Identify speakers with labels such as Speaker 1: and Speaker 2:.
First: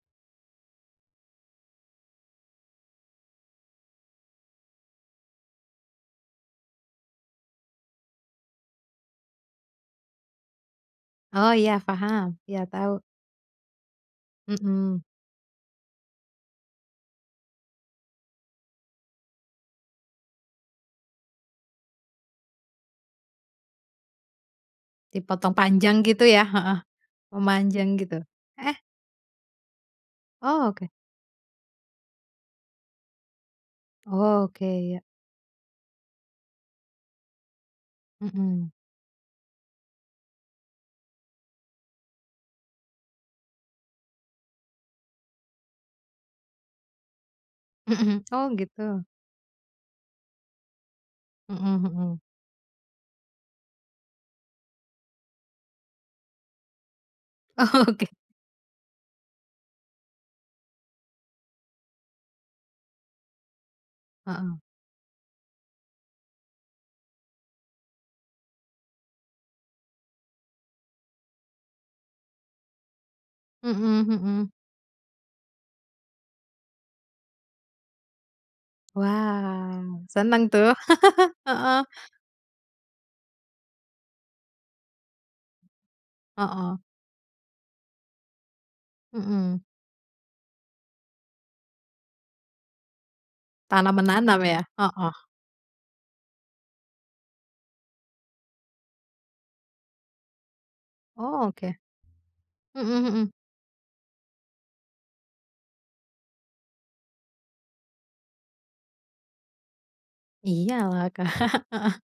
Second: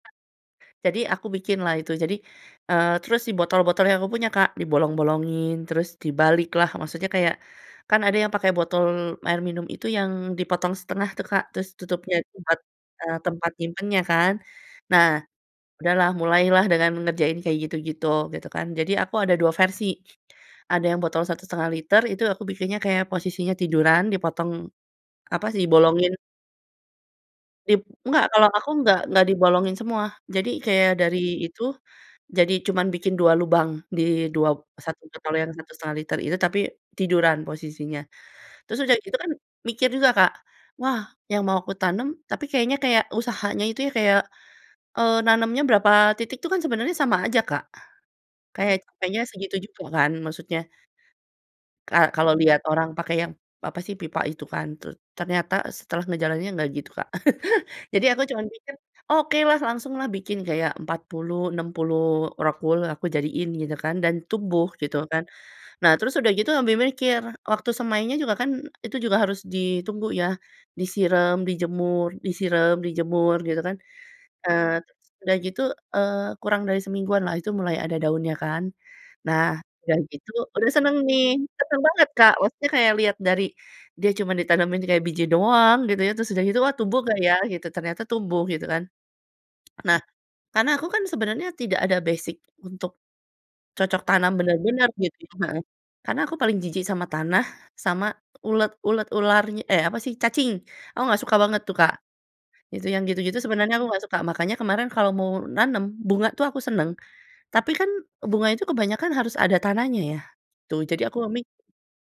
Speaker 1: Jadi aku bikinlah itu, jadi eee, terus si botol-botol yang aku punya, Kak, dibolong-bolongin, terus dibaliklah. Maksudnya kayak kan ada yang pakai botol air minum itu yang dipotong setengah tuh, Kak,
Speaker 2: Oh,
Speaker 1: terus
Speaker 2: iya
Speaker 1: tutupnya
Speaker 2: paham.
Speaker 1: tempat,
Speaker 2: Iya, tahu.
Speaker 1: eee, tempat nyimpennya kan.
Speaker 2: Mhm.
Speaker 1: Nah, udahlah mulailah dengan mengerjain kayak gitu-gitu, gitu kan. Jadi aku ada dua versi, ada yang botol 1.5 liter, itu aku bikinnya kayak posisinya tiduran, dipotong apa
Speaker 2: Dipotong
Speaker 1: sih,
Speaker 2: panjang
Speaker 1: dibolongin
Speaker 2: gitu ya? Heeh.
Speaker 1: Dib
Speaker 2: Memanjang gitu,
Speaker 1: nggak, kalau aku
Speaker 2: heeh?
Speaker 1: nggak nggak dibolongin semua. Jadi
Speaker 2: Oh, oke.
Speaker 1: kayak dari itu jadi cuman bikin 2 lubang di dua
Speaker 2: Oke, ya.
Speaker 1: 1 botol yang 1.5 liter itu, tapi tiduran posisinya.
Speaker 2: Mhm.
Speaker 1: Terus udah gitu kan mikir juga, Kak, wah yang mau kutanem tapi kayaknya kayak usahanya itu ya kayak, eee, nanemnya berapa titik itu kan sebenernya sama aja, Kak.
Speaker 2: Mhm, hmm. Oh,
Speaker 1: Kayak
Speaker 2: gitu.
Speaker 1: kayaknya segitu juga kan maksudnya
Speaker 2: Mhm
Speaker 1: ka
Speaker 2: mhm.
Speaker 1: kalau lihat orang pakai yang, apa sih, pipa itu kan? Terus ternyata setelah ngejalaninnya nggak gitu, Kak. Jadi
Speaker 2: Oke.
Speaker 1: aku cuma mikir, “Okelah langsunglah bikin kayak 40, 60 rockwool aku jadiin,” gitu kan dan
Speaker 2: Heeh.
Speaker 1: tumbuh gitu kan. Nah, terus sudah gitu ambi mikir, waktu semainya juga kan itu juga harus ditunggu ya. Disirem, dijemur disirem, dijemur, gitu kan.
Speaker 2: Mhm mhm.
Speaker 1: Eee, terus udah gitu, eee, kurang dari semingguanlah itu mulai ada daunnya kan. Nah, udah
Speaker 2: Wow.
Speaker 1: gitu
Speaker 2: Seneng
Speaker 1: udah
Speaker 2: tuh.
Speaker 1: seneng nih, seneng
Speaker 2: Heeh.
Speaker 1: banget, Kak, maksudnya kayak lihat dari dia cuman ditanemin kayak biji doang, gitu ya. Terus sudah gitu, wah
Speaker 2: Heeh.
Speaker 1: tumbuh nggak ya gitu, ternyata tumbuh gitu kan.
Speaker 2: Mhm.
Speaker 1: Nah, karena aku kan sebenernya tidak ada basic untuk
Speaker 2: Tanam
Speaker 1: cocok tanam
Speaker 2: menanam ya?
Speaker 1: bener-bener
Speaker 2: Heeh.
Speaker 1: gitu kan, heeh. Karena aku paling jijik sama tanah, sama ulet ulet, ular eh, apa sih, cacing. Aku nggak suka
Speaker 2: Oh,
Speaker 1: banget tuh,
Speaker 2: oke.
Speaker 1: Kak. Itu yang
Speaker 2: Mhm mhm.
Speaker 1: gitu-gitu sebenarnya aku nggak suka. Makanya kemarin kalau mau nanem bunga tuh aku seneng, tapi kan bunga itu kebanyakan harus ada tanahnya ya? Itu jadi
Speaker 2: Iyalah,
Speaker 1: aku
Speaker 2: Kak.
Speaker 1: memi
Speaker 2: Heeh.